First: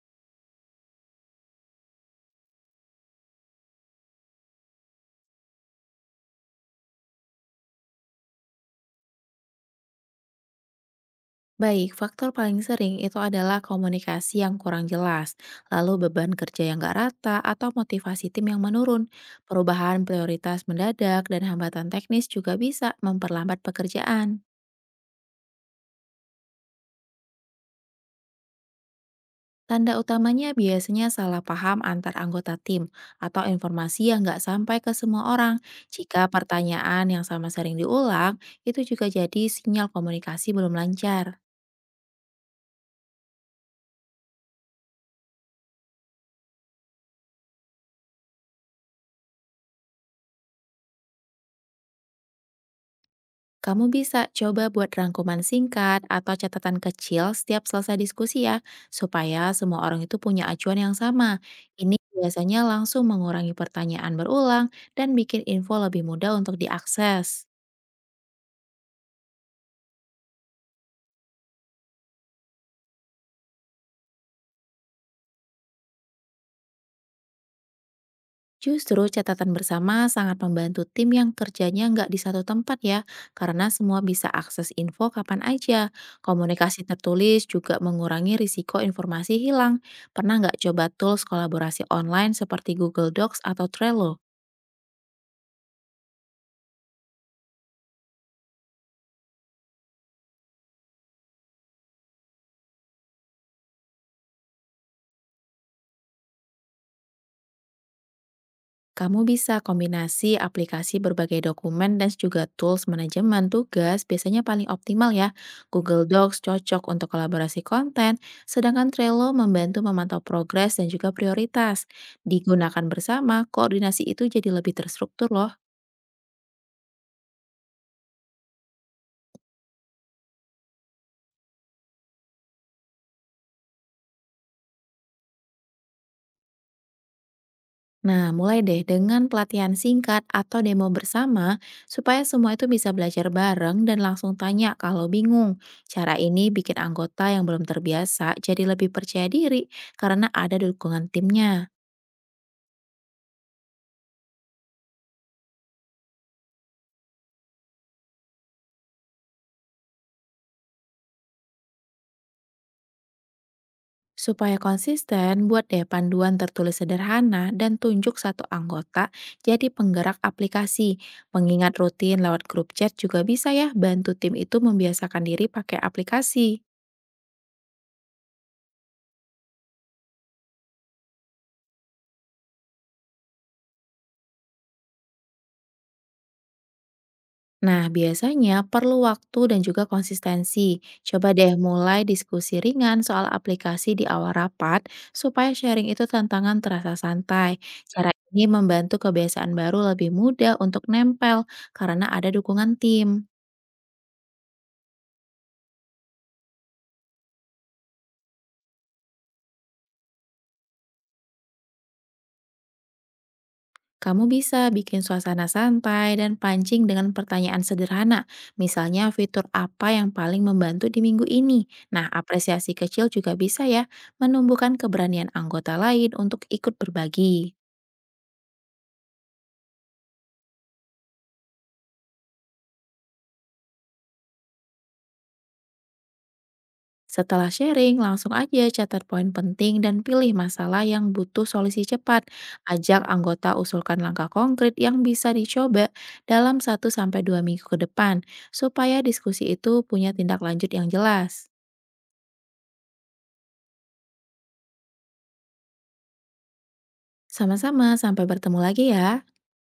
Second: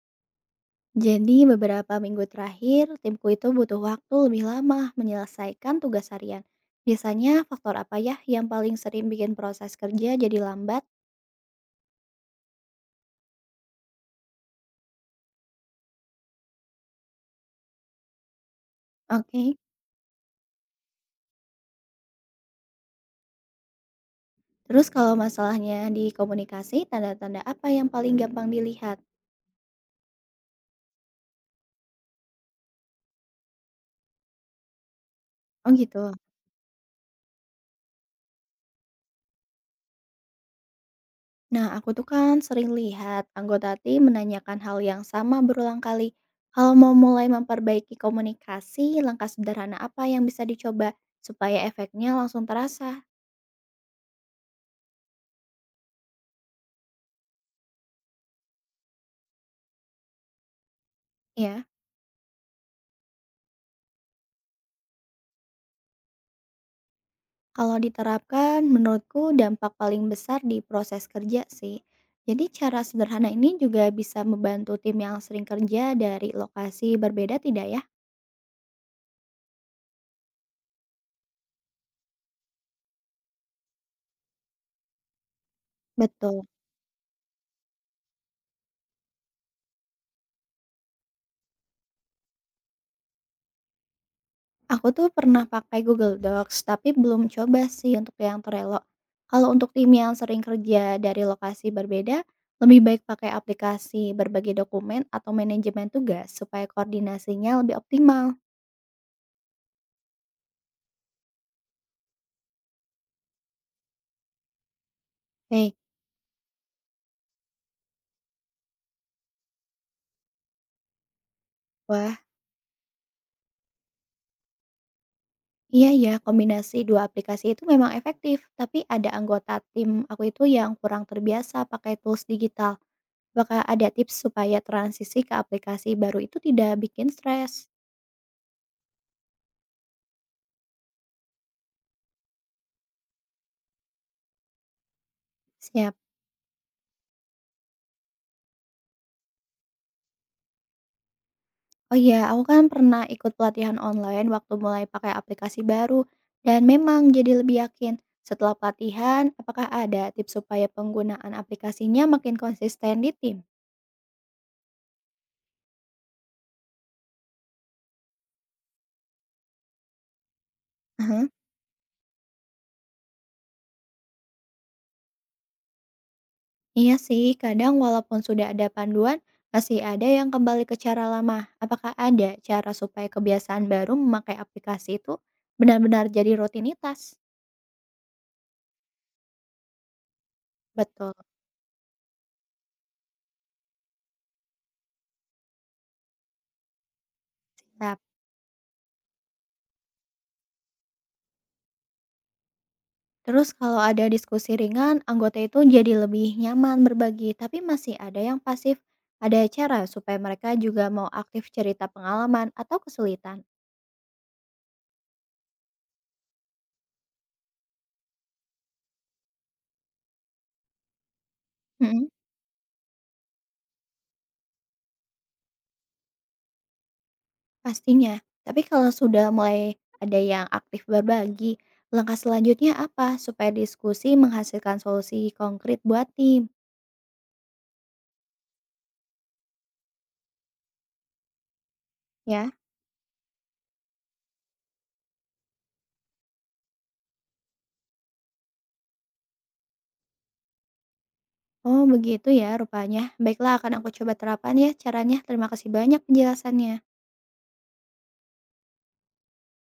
Jadi beberapa minggu terakhir, timku itu butuh waktu lebih lama menyelesaikan tugas harian. Biasanya faktor apa ya yang paling sering bikin proses kerja jadi lambat? Baik, faktor paling sering itu adalah komunikasi yang kurang jelas, lalu beban kerja yang gak rata, atau motivasi tim yang menurun. Oke. Perubahan prioritas mendadak dan hambatan teknis juga bisa memperlambat pekerjaan. Terus kalau masalahnya di komunikasi, tanda-tanda apa yang paling gampang dilihat? Tanda utamanya biasanya salah paham antar anggota tim atau informasi yang nggak sampai ke semua orang. Oh gitu. Jika pertanyaan yang sama sering diulang, itu juga jadi sinyal komunikasi belum lancar. Nah, aku tuh kan sering lihat anggota tim menanyakan hal yang sama berulang kali. Kalau mau mulai memperbaiki komunikasi, langkah sederhana apa yang bisa dicoba supaya efeknya langsung terasa? Kamu bisa coba buat rangkuman singkat atau catatan kecil setiap selesai diskusi ya, supaya semua orang itu punya acuan yang sama. Ya. Ini biasanya langsung mengurangi pertanyaan berulang dan bikin info lebih mudah untuk diakses. Kalau diterapkan, menurutku dampak paling besar di proses kerja sih. Jadi cara sederhana ini juga bisa membantu tim yang sering kerja dari lokasi berbeda tidak ya? Justru catatan bersama sangat membantu tim yang kerjanya nggak di satu tempat ya, karena semua bisa akses info kapan aja. Betul. Komunikasi tertulis juga mengurangi risiko informasi hilang. Pernah nggak coba tools kolaborasi online seperti Google Docs atau Trello? Aku tuh pernah pakai Google Docs, tapi belum coba sih untuk yang Trello. Kalau untuk tim yang sering kerja dari lokasi berbeda, lebih baik pakai aplikasi berbagi dokumen atau manajemen tugas supaya koordinasinya lebih optimal. Kamu bisa kombinasi aplikasi berbagai dokumen dan juga tools manajemen tugas biasanya paling optimal ya. Hei, Google Docs cocok untuk kolaborasi konten, sedangkan Trello membantu memantau progres dan juga prioritas. wah. Digunakan bersama, koordinasi itu jadi lebih terstruktur loh. Iya ya, kombinasi 2 aplikasi itu memang efektif, tapi ada anggota tim aku itu yang kurang terbiasa pakai tools digital. Apakah ada tips supaya transisi ke aplikasi baru itu tidak bikin stres? Nah, mulai deh dengan pelatihan singkat atau demo bersama supaya semua itu bisa belajar bareng dan langsung tanya kalau bingung. Siap. Cara ini bikin anggota yang belum terbiasa jadi lebih percaya diri karena ada dukungan timnya. Oh iya, aku kan pernah ikut pelatihan online waktu mulai pakai aplikasi baru dan memang jadi lebih yakin. Setelah pelatihan, apakah ada tips supaya penggunaan aplikasinya makin konsisten di tim? Supaya konsisten, buat deh panduan tertulis sederhana dan tunjuk satu anggota jadi penggerak aplikasi. Pengingat rutin lewat grup chat juga bisa ya bantu tim itu membiasakan diri pakai aplikasi. Iya sih, kadang walaupun sudah ada panduan, masih ada yang kembali ke cara lama. Apakah ada cara supaya kebiasaan baru memakai aplikasi itu benar-benar jadi rutinitas? Nah, biasanya perlu waktu dan juga konsistensi. Betul. Coba deh mulai diskusi ringan soal aplikasi di awal rapat, supaya sharing itu tantangan terasa santai. Tetap. Cara ini membantu kebiasaan baru lebih mudah untuk nempel karena ada dukungan tim. Terus kalau ada diskusi ringan, anggota itu jadi lebih nyaman berbagi, tapi masih ada yang pasif. Ada cara supaya mereka juga mau aktif cerita pengalaman atau kesulitan. Kamu bisa bikin suasana santai dan pancing dengan pertanyaan sederhana. Misalnya fitur apa yang paling membantu di minggu ini. Hmm. Nah, apresiasi kecil juga bisa ya menumbuhkan keberanian anggota lain untuk ikut berbagi. Pastinya, tapi kalau sudah mulai ada yang aktif berbagi, langkah selanjutnya apa supaya diskusi menghasilkan solusi konkret buat tim, Setelah sharing, langsung aja catat poin penting dan pilih masalah yang butuh solusi cepat. ya? Ajak anggota usulkan langkah konkret yang bisa dicoba dalam 1 sampai 2 minggu ke depan, supaya diskusi itu punya tindak lanjut yang jelas. Oh, begitu ya rupanya. Baiklah, akan aku coba terapkan ya caranya. Terima kasih banyak penjelasannya. Sama-sama, sampai bertemu lagi ya.